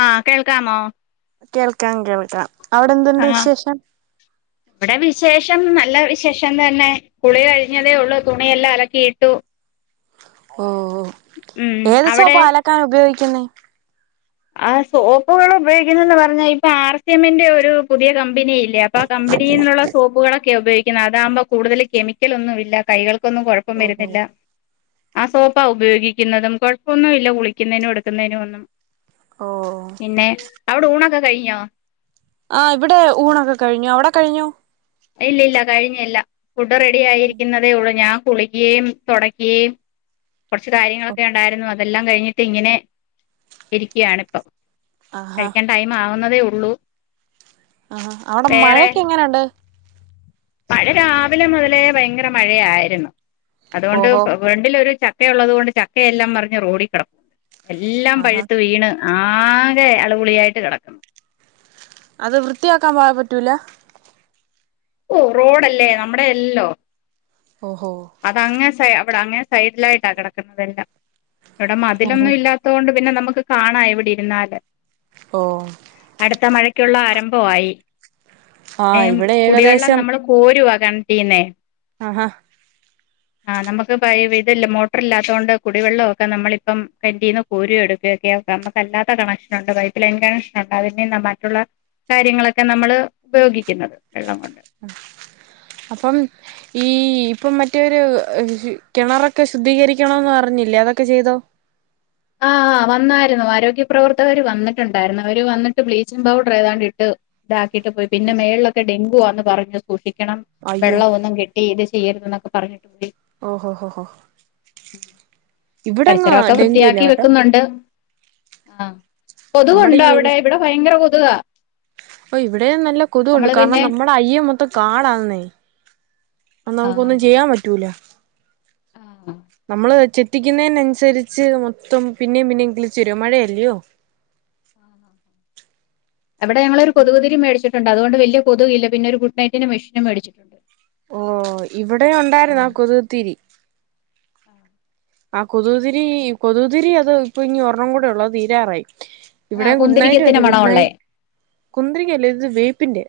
ആഹ കേൾക്കാമോ കേൾക്കാൻ കേൾക്കാം അവിടെ എന്തുണ്ട് വിശേഷം ശേഷം നല്ല വിശേഷം തന്നെ കുളി കഴിഞ്ഞതേ ഉള്ളൂ തുണിയെല്ലാം ഇലക്കിയിട്ടു ഓഓ ഏ ദിവസവും അവിടെ പ അലക്കാൻ ഉപയോഗിക്ക പിന്നെ ആ സോപ്പുകൾ ഉപയോഗിക്കുന്നന്ന് പറഞ്ഞാ ഇപ്പൊ ആർ സി എമ്മിന്റെ ഒരു പുതിയ കമ്പനി അപ്പൊ കമ്പനിയിൽന്നുള്ള സോപ്പുകളൊക്കെ െ ഉപയോഗിക്കുന്നത്താവുമ്പോ കൂതൽ കെമിക്കൽ ഒന്നുമില്ല കൈകൾ ൊന്നും കുഴപ്പം ഓഹോ വരുന്നില്ല ആ സോപ്പ ഉപയോഗിക്കുന്നതും കൊഴപ്പമൊന്നുമ ഇല്ല കുളിക്കുന്നതിനും എടുക്കുന്നതിനും ഒന്നും ഓ പിന്നെ അവിടെ ഊണൊക്കെ കഴഞ്ഞാ ആ് ഇവിടെ ഊണൊക്കെ കഴിഞ്ഞു അവിടെ കഴിഞ്ഞു ഇല്ല ഇല്ല കഴിഞ്ഞില്ല ഫുഡ് റെഡി ആയിരിക്കുന്നതേ ഉള്ളൂ ഞാൻ കുളിക്കയും തുടക്കിയെയും കുറച്ച് കാര്യങ്ങളൊക്കെ ഉണ്ടായിരുന്നു അതെല്ലാം കഴിഞ്ഞട്ട് ഇങ്ങനെ ഇരിക്കുകയാണ് ഇപ്പം കഴിക്കാൻ ടൈം ആവുന്നതേ ഉ ഉള്ളൂ ആഹ അവിടെ വേറെ മഴൊക്കെ എങ്ങനെയുണ്ട് മഴ രാവിലെ മുതലേ ഭയങ്കര മഴയായിരുന്നു അതുകൊണ്ട് ഓഹോ ഫ്രണ്ടിലൊ ഒരു ച ചക്ക ഉള്ളതുകൊണ്ട് ചക്ക എല്ലാം മറിഞ്ഞ് റോഡിക്കിടക്കാ എല്ലാം ആഹാ പഴുത്ത് വീണ് ആകെ അളുപുളിയായിട്ട് കിടക്കുന്നു അത് വൃത്തിയാക്കാൻ പോവാൻ പറ്റൂല ഓ റോഡല്ലേ നമ്മുടെ അല്ലല്ലോ ഓഹോ അതങ്ങെ സ അവിടെ അങ്ങെ സൈഡിലായിട്ടാ കിടക്കുന്നതെല്ലാം ഇവിടെ ആഹാ മതിലൊന്നും ഇല്ലാത്തൊണ്ട് പിന്നെ നമുക്ക് കാണാം ഇവിടെ ഇരുന്നാല് ഓഹ് ക്കുള്ള ആരംഭമായി ആ ഏ ഇവിടെ കുടിവെള്ളം ഏകദേശം നമ്മള് കോരുവാ കിണറ്റിന്നെ ആഹാ ആ നമ്മക്ക് പ ഇതില്ല മോട്ടർ ഇല്ലാത്തോണ്ട് കുടിവെള്ളക്കെ നമ്മള് ഇപ്പം കിണറ്റിന്ന് കോരു എടുക്കയൊക്കെ നമുക്കല്ലാത്ത കണക്ഷൻ ഉണ്ട് പൈപ്പ് ലൈൻ കണക്ഷൻ ഉണ്ട് അതിൽ നിന്നാ മറ്റുള്ള കാര്യങ്ങളൊക്കെ നമ്മള് ഉപയോഗിക്കുന്നു വെള്ളം കൊണ്ട് അപ്പം ഈ ഇപ്പം മറ്റൊരു കിണറൊക്കെ ശുദ്ധീകരിക്കണംന്ന് പറഞ്ഞില്ലേ അതൊക്കെ ചെയ്തോ ആഹ് ആ വന്നായിരുന്നു ആരോഗ്യപ്രവർത്തകര് വന്നിട്ടുണ്ടായിരുന്നു അവര് വന്നിട്ട് ബ്ലീച്ചിങ്ങ് പൗഡർ ഏതാണ്ട് ഇട്ട് ഇതാക്കിയിട്ട് പോയി പിന്നെ മേളിലൊക്കെ ഡെങ്കുവാന്ന് പറഞ്ഞു സൂക്ഷി ണം വെള്ളം ഒന്നും കെട്ടി ഇത് ചെയ്യരുത് ന്നൊക്കെ പറഞ്ഞു ഓ ഹോ ഹോ ഇവിടെങ്ങ് പരിസരമൊക്കെ ഡെങ്കു ഇല്ല വൃത്തിയാക്കി കേട്ടോ വെക്കുന്നുണ്ട് ആഹ് കൊതുക് നമ്മുടെ ഉണ്ടോ ഈ ഏരിയ അവിടെ ഇവിടെ ഭയങ്കര കൊ [unintelligible] ഓ ഇവിടെ നല്ല കൊതുണ്ട് കാരണം നമ്മുടെ അയ്യ മൊത്തം കാടാന്നേ അ ആ നമുക്ക് ഒന്നും ചെയ്യാൻ പറ്റൂല ആ നമ്മള് ചെത്തിക്കുന്നതിനനുസരിച്ച് മൊത്തം പിന്നെയും പിന്നെയും കിളിച്ചു വരും മഴയല്ലിയോ അവിടെ ഞങ്ങള് ഒരു കൊതുക് തിരി മേടിച്ചു ണ്ട് അത്കൊണ്ട് വല്ല്യാ കൊതുകില്ലാ പിന്നെ ഒരു ഗുഡ്‌നൈറ്റിന് മെഷിനും മെടിച്ചു ഓ ഇവടെ ഒണ്ടായിരുന്ന് ആ കൊത് തിരി ആ കൊതക് തിരി കൊതക് തിരി അത് ഇപ്പം ഇനി ഒരെണം കൂടിയെള്ളു അത് തീരാറായി ആ ഇവിടെ ഗുഡ് നൈറ്റ് കുന്തിരിക്കത്തിന്റെ വെച്ച് ഗുഡ് മണമുള്ളേ നൈറ്റ് കുന്തിരിക്കല്ലാ ഇത് വേപ്പിന്റെയാ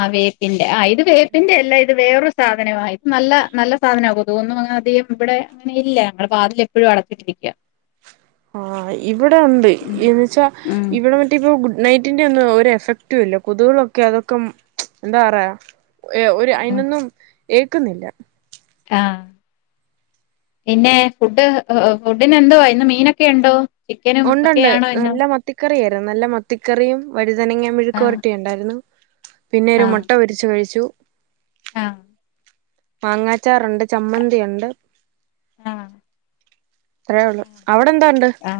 ആ വേപ്പിന്റെ ആ ഇത് വേപ്പിന്റെ അല്ലാ ഇത് വേറെ സാധാനവാ ഇത് നല്ല നല്ല സാധനവാ കൊതുകൊന്നും അങ്ങനെ അധികം ഇവടെ അങ്ങനെ ഇല്ല ഞങ്ങള് വാതിൽ എപ്പോഴും അടച്ചിട്ടിരിക്ക്യാ ആഹ് ഇവടെ ഒണ്ട് എന്ന്ച്ചാ ഉം ഇവിടെ മറ്റേ ഇപ്പം ഗുഡ് നൈറ്റിന്റെ ഒന്നും ഒര് എഫക്റ്റുല്ലാ കൊതുകുകളൊക്കെ അതൊക്കെ ഉം എന്താ പറയാ യെ ഒര് അയീനൊന്നും ഏക്ക് നീല്ലാ ആാ പിന്നെ ഫുഡ് യെ ഫുഡിന് എന്തുവാ ഇന്ന് മീനൊക്കെ ഒണ്ടോ ഒണ്ടണ്ട് നല്ലാ മത്തിക്കറിയാ നല്ലാ മത്തിക്കറിയും വഴ് വഴതങ്ങാ ആ മിഴുകൊരെട്ടിയും ഒണ്ടാര്ന്ന് പിന്നെ ആ ഒര് മെട്ട പൊരിച്ച് കഴിച്ചു ആ മാങ്ങാച്ചാറെണ്ട് ചമ്മന്തി ഒണ്ട് ആ ഇത്രേ ഒള്ളു അവിടെ എന്തൊണ്ട് ആ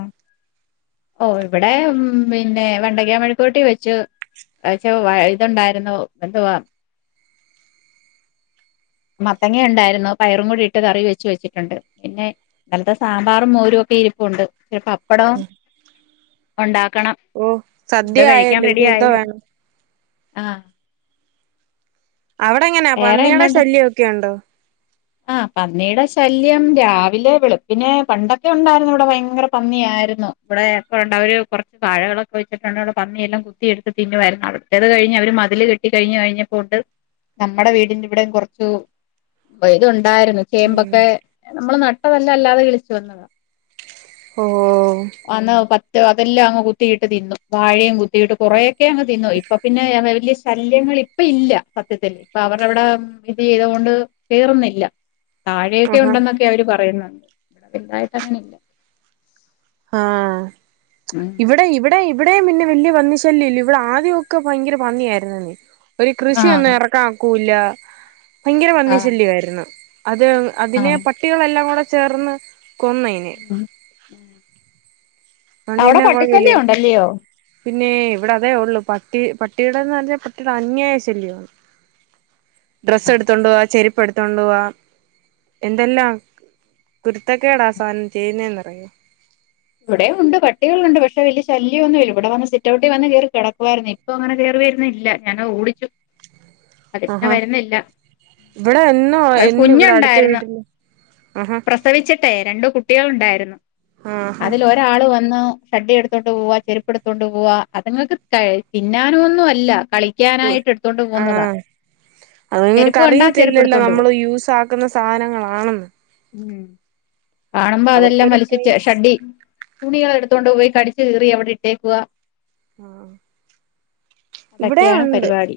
ഓ ഇവടെ ഉം പിന്നെ വെണ്ടക്യാ മെഴ്ക്കൊരട്ടി വെച്ച് വെച്ച് ഇതെണ്ടായിരുന്നു എന്തുവാ മത്തങ്ങ ഒണ്ടാരുന്നു പയറും കൂടി ഇട്ട് കറി വെച് വെച്ചിട്ടെണ്ട് പിന്നെ ഇന്നലത്തെ സാമ്പാറും മോരും ഒക്കെ ഇരിപ്പെണ്ട് പീന്നെ പപ്പ പപ്പടോം ഉഒണ്ടാ ഓ സദ്യ ആയല്ലോ ഇനി എന്തേ വേണം ആ അവടെ എങ്ങനെയാ പന്നിടെ ശല്യം ഒക്കെ ഉണ്ടോ ആാ പന്നിടെ ശല്യം രാവിലെ വെളുപ്പിനെ പണ്ടൊക്കെ ഒണ്ടാരുന്ന് ഇവടെ ഭയങ്കര പന്നിയാരുന്നു ഇവടെ എപ്പണ്ട് അവര് കൊറച്ച് വാഴകളൊക്കെ വെച്ചിട്ടുണ്ടേ അവടെ പന്നിയെല്ലാം കുത്തിയെടുത്ത് തിന്നുവാരുന്നു അവിടുത്തേത് കഴിഞ്ഞ് അവര് മതില് കെട്ടി കഴിഞ്ഞ് കഴിഞ്ഞപ്പോ ഒണ്ട് നമ്മടെ വീടിന്റെ ഇവിടെയും കൊറച്ച് [unintelligible] ണ്ടാര്ന്നു ഉം ചേമ്പൊക്കെ നമ്മള് നട്ടതല്ല അല്ലാതെ കിളി വന്നാതാ ഓ [unintelligible] അതെല്ലാം അങ്ങ് കുത്തിയിട്ട് തിന്നു വാഴയെ കുത്തിയിട്ട് കൊറെ അങ്ങ് തിന്നു ഇപ്പം പിന്നെ വല്യാ ശല്യങ്ങൾ ഇപ്പ ഇല്ല സത്യത്തില്ൽ ഇപ്പൊ അവരവിടെ ഇത് ചെയ്തൊണ്ട് കയറുന്നില്ല താഴെയൊക്കെ ആഹാ ഉണ്ടെന്നൊക്കെ അവര് പറയുന്നത് ഇവിടെ ഇണ്ടായിട്ട് അങ്ങനെല്ല ആ ഇവിടെ ഇവിടെ ഇവിടെയും പിന്നെ വലിയ പന്നിശല്യം ഇല്ല ഇവിടെ ആദ്യമൊക്കെ ഭയങ്കര പന്നിയായിരുന്നു നീ ഒരു കൃഷിയ ഒന്ന് ആഹ് ഇറക്കാക്കൂ ഇല്ല ഭയങ്കര പന്നി ആഹ് ശല്യമായിരുന്നു അത് അതിനെ ആഹ് പട്ടികളെല്ലാം കൂടെ ചേർന്ന് കൊന്നയിനെ ഉം അതോണ്ട് അവിടെ പിന്നെ കൊഴപ്പല്ല പട്ടിശല്യം ഉണ്ടല്ലയോ? പിന്നെ ഇവിടെ അതേ ഉള്ളു പട്ടി പട്ടിയുടെന്ന് പറഞ്ഞാൽ പട്ടിയുടെ അന്യായ ശല്യമാണ് ഡ്രസ്സ് എടുത്തണ്ട് പോവാ ചെരുപ്പ് എടുത്തണ്ട് പോവാ എന്തല്ലാ ക് കുരുത്തെക്കെടാ ആ സാനം ചെയ്യുന്നേന്ന് [unintelligible] ഇവിടെം ഉണ്ട് പട്ടികളുണ്ട് പക്ഷെ വല്ല്യ ശല്യമൊന്നുമില്ല ഇവിടെ വന്ന് സിറ്റൗട്ടി വന്ന് കേറി കിടക്കുവായിരുന്നു ഇപ്പ അങ്ങനെ കേറിവരുന്നില്ല ഞാനാ ഓടിച്ചു അതി പിന്നെ ആഹാ വരുന്നില്ല ഇവിടെ എന്നോ അത് എന്നും ഇവിടെ അടുത്ത കുഞ്ഞുണ്ടായിരുന്നു വീട്ടില് ആഹാ പ്രസവിച്ചിട്ടേ രണ്ടു കുട്ടികൾ ഉണ്ടായിരുന്നു ആഹാ അതിൽ ഒരാള് വന്ന് ഷഡ്ഢി എടുത്തോണ്ട് പോവാ ചെരുപ്പെടുത്തോണ്ട് പോവാ അതുങ്ങൾക്ക് തിന്നാനൊന്നും അല്ല ഒ കളിക്കാനായിട്ട് എടുത്തോണ്ട് പോകുന്നതാ ആഹ് ചെരുപ്പ് അത്ങ്ങൾക്ക് കണ്ടാ ചെരുപ്പ് അറിയത്തില്ലല്ലോ എടുത്തോണ്ട് നമ്മൾ പോകും യൂസ ആക്കുന്ന സാധനങ്ങളാണെന്ന് ഉം കാണുമ്പോ അതെല്ലാം അവർക്കൊരു വലിച്ച്ട്ട് ക്രേസ് ഷഡ്ഢി തുണികളെടുത്തോണ്ട് പോയി കടിച്ചു കീറി അവിടെ ഇട്ടേക്കുവാ ആ ഇവിടെം അതൊക്കെയാണ് ഉണ്ട് പരിപാടി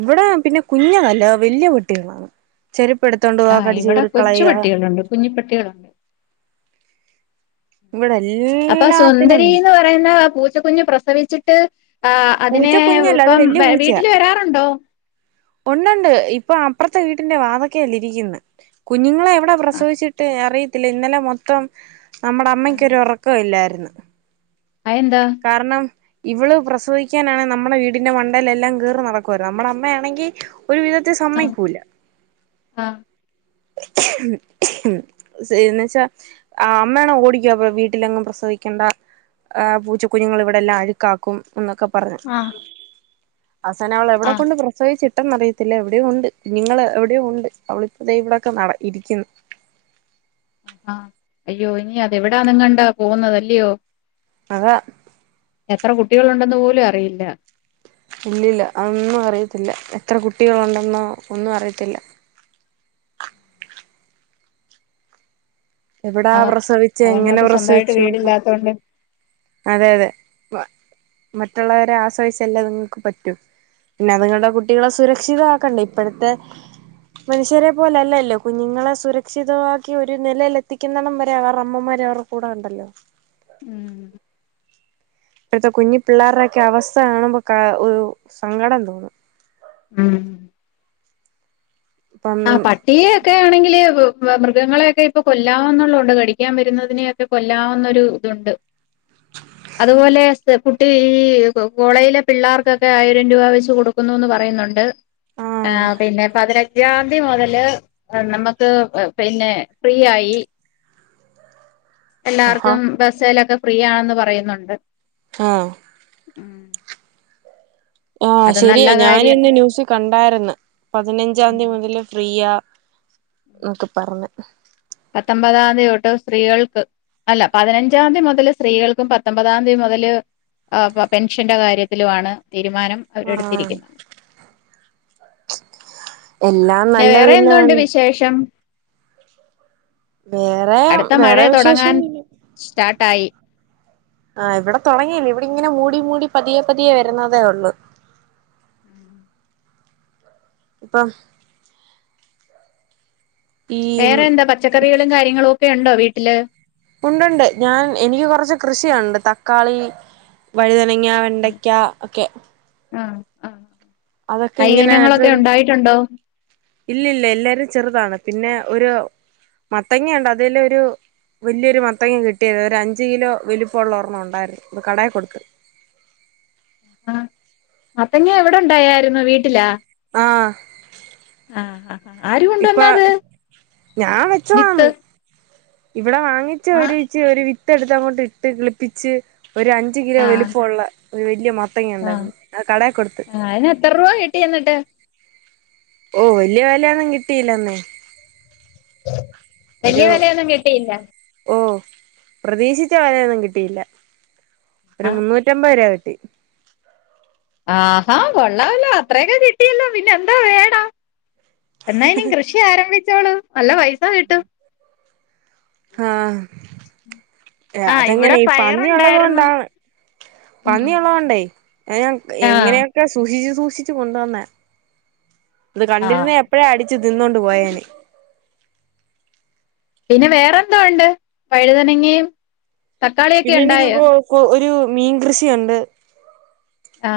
ഇവിടെ പിന്നെ കുഞ്ഞതല്ല നല്ല വലിയ പട്ടി കുട്ടികളാന്ന് ചെരുപ് ആഹ് ഇവിടെ കൊച്ചുപട്ടികളുണ്ട് കുഞ്ഞി പട്ടികളുണ്ട് ഇവിടെ അപ്പൊ എല്ലാത്തിനും സുന്ദരീന്ന് പറയുന്ന പൂച് പൂച്ച കുഞ്ഞ് പ്രസവിച്ചിട്ട് ആ അതിനെ പൂച്ച കുഞ്ഞല്ല അത് ഇപ്പം വല്യ വ പൂച്ചയാ വീട്ടിൽ വരാറുണ്ടോ ഉണ്ടുണ്ട് ഇപ്പൊ അപ്പുറത്തെ വീട്ടിന്റെ വാതൊ ക്കേലിരിക്കുന്നു കുഞ്ഞുങ്ങളെ അവിടെ ആഹ് പ്രസവിച്ചിട്ടെ അറിയത് ത്തില്ല ഇന്നലെ മൊത്തം നമ്മുടെ ആഹ് അമ്മക്കൊരു ഉറക്കം ഇല്ലാരുന്ന് അതെന്താ കാരണം ഇവള് പ്രസവിക്കാനാണേ നമ്മടെ വീടിന്റെ മണ്ടേലെല്ലാം കേറി നടക്കുവാരുന്ന് നമ്മുടെ അമ്മയാണെങ്കി ഒരു വിധത്തി ആഹ് സമ്മയിക്കൂല ആഹ് എന്ന് വച്ചാ അമ്മയാണെ ഓടിക്കും അപ്പ വീട്ടിലെങ്ങും പ്രസവിക്കണ്ട ഏഹ് പൂച്ച കു കുഞ്ഞുങ്ങൾ ഇവിടെ എല്ലാം അഴുക്കാക്കും എന്നൊക്കെ പറഞ്ഞ് ആഹ് അവസാനം അവളെവിടെ ആഹ് കൊണ്ട് പ്രസവിച്ചി ട്ടെന്നറിയത്തില്ല എവിടെയോ ഉണ്ട് നിങ്ങള് എവിടെയോ ഉണ്ട് അവളിപ്പോ ദേ ഇവിടൊക്കെ നട ഇരിക്കുന്ന് ആഹാ അയ്യോ ഇനി അതെവിടാന്നും കണ്ടാ പോവുന്നതല്ലിയോ അതാ എത്ര കുട്ടികളുണ്ടെന്ന് പോലും അറിയില്ല ഇല്ലില്ല അതൊന്നും അറിയത്തില്ല എത്ര കുട്ടികളുണ്ടെന്നോ ഒന്നും അറിയത്തില്ല എവിടാ ആഹ് പ്രസവിച്ചെ എങ്ങനെ അതങ്ങൾക്ക് സ്വന്തമായിട്ട് പ്രസവിച്ചു ഒന്നും അറിയത്തില്ല വീടില്ലാത്തോണ്ട് അതെ അതെ മ മറ്റുള്ളവരെ ആശ്രയിച്ചല്ലേ അതുങ്ങൾക്ക് പറ്റു പിന്നെ അതുങ്ങളുടെ കുട്ടികളെ സുരക്ഷിതമാക്കണ്ടേ ഇപ്പോഴത്തെ മനുഷ്യരെ പോലെല്ലല്ലോ കുഞ്ഞുങ്ങളെ സുരക്ഷിതമാക്കി ഒരു നിലേൽ എത്തിക്കുന്നടം വരെ അവരുടെ അമ്മമാര് അവരുടെ കൂടെ ഉണ്ടല്ലോ ഉം ഇപ്പോഴത്തെ കുഞ്ഞി പിള്ളേർടെ ഒക്കെ അവസ്ഥ കാണുമ്പോ കാ ഒരു സങ്കടം തോന്നും ഉം ഇപ്പം ആ പട്ടിയെ ഒക്കെ ആണെങ്കില് മൃഗങ്ങളെയൊക്കെ ഇപ്പൊ കൊല്ലാവുന്നൊള്ളോണ്ട് കടിക്കാൻ വരുന്നതിനെയൊക്കെ കൊല്ലാവുന്നൊര് ഇതുണ്ട് അതുപോലെ കുട്ടി ഈ കോളേജിലെ പിള്ളേർ [unintelligible] ആയിരം രൂപ വെച്ച് കൊടു ക്കുന്നുന്ന് പറയുന്നുണ്ട് ആ ആഹ് പിന്നെ പതി ഞ്ചാംതി മുതല് നമുക്ക് പിന്നെ ഫ്രീ ആയി ആഹാ എല്ലാവർക്കും ബസ്സേലൊക്കെ ഫ്രീ ആണെന്ന് പറയുന്നുണ്ട് ആ ഉം ആഹ് അത് ശരിയ നല്ല കാര്യം ഞാനിന്ന് ന്യൂസ് കണ്ടാരുന്ന് പതിനഞ്ചാം തീയതി മുതല് ഫ്രീയ [unintelligible] പറഞ്ഞ് പത്തൊമ്പതാം തീയതി തൊട്ട് സ്ത്രീകൾക്ക് അല്ല പതിനഞ്ചാം തീയതി മുതല് സ്ത്രീകൾക്കും പത്തൊമ്പതാം തീയതി മുതല് ആ പെൻഷന്റെ കാര്യത്തിലുമാണ് തീരുമാനം അവര് ആഹ് എടുത്തിരിക്കുന്നെ എല്ലാം നല്ലതിന് [unintelligible] വേറെ അടുത്ത മഴ വേറെ വിശേഷം തുടങ്ങാൻ ഒന്നുമില്ല [unintelligible] ആഹ് ഇവിടെ തൊടങ്ങിയില്ല ഇവിടെ ഇങ്ങനെ മൂടി മൂടി പതിയെ പതിയെ വരുന്നതേ ഒള്ളു ഇപ്പം ഈ വേറെ എന്താ പച്ചക്കറികളും കാര്യങ്ങളും ഒക്കെ ഉണ്ടോ വീ ട്ടില് ഉണ്ടുണ്ട് ഞാൻ എനിക്ക് കൊറച്ച് കൃഷി ഉണ്ട് തക്കാളി വഴുത [unintelligible] വെണ്ടയ്ക്ക ഒക്കെ ആ ആഹ് അതൊക്കെ ഇങ്ങനെ അതൊരു ഇല്ലില്ല എല്ലാരും ചെറുതാണ് പിന്നെ ഒരു മത്തങ്ങയുണ്ട് അതില് ഒരു വലിയൊരു മത്തങ്ങ കിട്ടിയത് ഒരു അഞ്ചു കിലോ വലിപ്പോള്ള ഒറെണ്ണം ഉണ്ടായിരുന്നു ഇത് കടേ കൊടുത്ത് ആ മത്തങ്ങ എവിടെ ഒണ്ടായായിരുന്നു വീട്ടിലാ ആ ആ ആ ആരു കൊണ്ട് ഇപ്പൊ വന്നാ അത് ഞാൻ വിത്ത് വെച്ചതാന്ന് ഇവിടെ വാങ്ങിച്ച ആ ഒരുച്ചി ഒരു വി ത്ത് എടുത്തങ്ങോട്ട് ഇട്ട് കിളിപ്പിച്ച് ഒരു അഞ്ചു കിലോ വലുപ്പള്ള ഒരു വലിയ മ ആ ആ അയിന് എത്ര രൂപ കിട്ടി എന്നിട്ട് ഓ വലിയ വിലയൊന്നും കിട്ടീല്ലന്നെ [inaudible] വലിയ വിലയൊന്നും കിട്ടിയില്ല ഓ പ്രതീക്ഷിച്ച വിലയൊന്നും കിട്ടിയില്ല ഒരു ആഹ് മുന്നൂറ്റമ്പത് രൂപ കി ട്ടി ആഹാ കൊള്ളാമല്ലോ അത്രയൊക്കെ കിട്ടിയല്ലോ പിന്നെ എന്തോ വേണം എന്നാ ഇനി കൃഷി ആരംഭിച്ചോളൂ നല്ല പൈസ കിട്ടും ഏ ആഹ് അതെങ്ങനെ ഇവിടെ ഈ പന്നി ഉള്ളത് പയറുണ്ടായിരുന്നു കൊണ്ടാണ് ഉം പന്നി ഉള്ളത് കൊണ്ടേ ഞ ആഹ് എങ്ങനെയൊക്കെ സൂക്ഷിച്ചു സൂ ക്ഷിച്ചു കൊണ്ടുവന്നെ അത് ആഹ് കണ്ടിരുന്നേ എപ്പഴേ അടിച്ചു തിന്നോണ്ട് പോയേനെ പിന്നെ വേറെന്തോ ഉണ്ട് വഴുതനങ്ങയും തക്കാളിയൊക്കെ പിന്നെ എനിക്ക് ഉണ്ടായോ കൊ കു ഒരു മീൻ കൃഷിയുണ്ട് ആ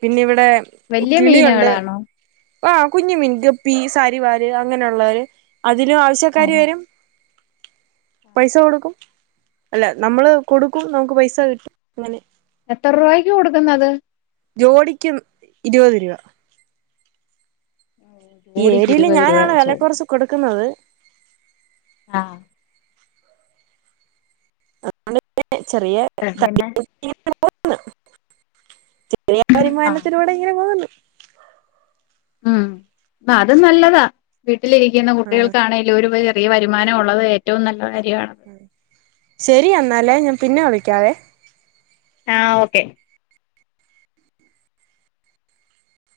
പിന്ന ഇവിടെ വലിയ കിളിയുണ്ട് മീനുകളാണോ ആ കുഞ്ഞു മിൻ ഗപ്പി സാരിവാര് അങ്ങനെയുള്ളവര് അതിലും ആവശ്യക്കാരു വരും പൈസ കൊടുക്കും അല്ല നമ്മള് കൊടുക്കും നമുക്ക് പൈസ കിട്ടും അങ്ങനെ എത്ര രൂപായ്ക്ക് കൊടുക്കുന്നത് ജോഡിക്കും ഇരുപത് രൂപ ഈ ജോഡിക്ക് ഏരിയല് ഇരുപത് രൂപ ഞാനാണ് വെച്ച് വില കുറച്ച് കൊടുക്കുന്നത് ആ അ [unintelligible] ചെറിയ [unintelligible] [unintelligible] പിന്നെ [unintelligible] ആഹ് വരുമാനത്തിലൂടെ ഇങ്ങനെ അങ്ങ് പോകന്നു ആ അത് നല്ലതാ ട്ടിലിരിക്കുന്ന ആ കുട്ടികൾക്കാണെലും ഒരു ചെറിയ വരുമാനം ഉള്ളത് ഏറ്റവും നല്ലത ശരി എന്നാലേ ഞാൻ പിന്നെ വിളി ക്കാവേ ആ ഓക്കെ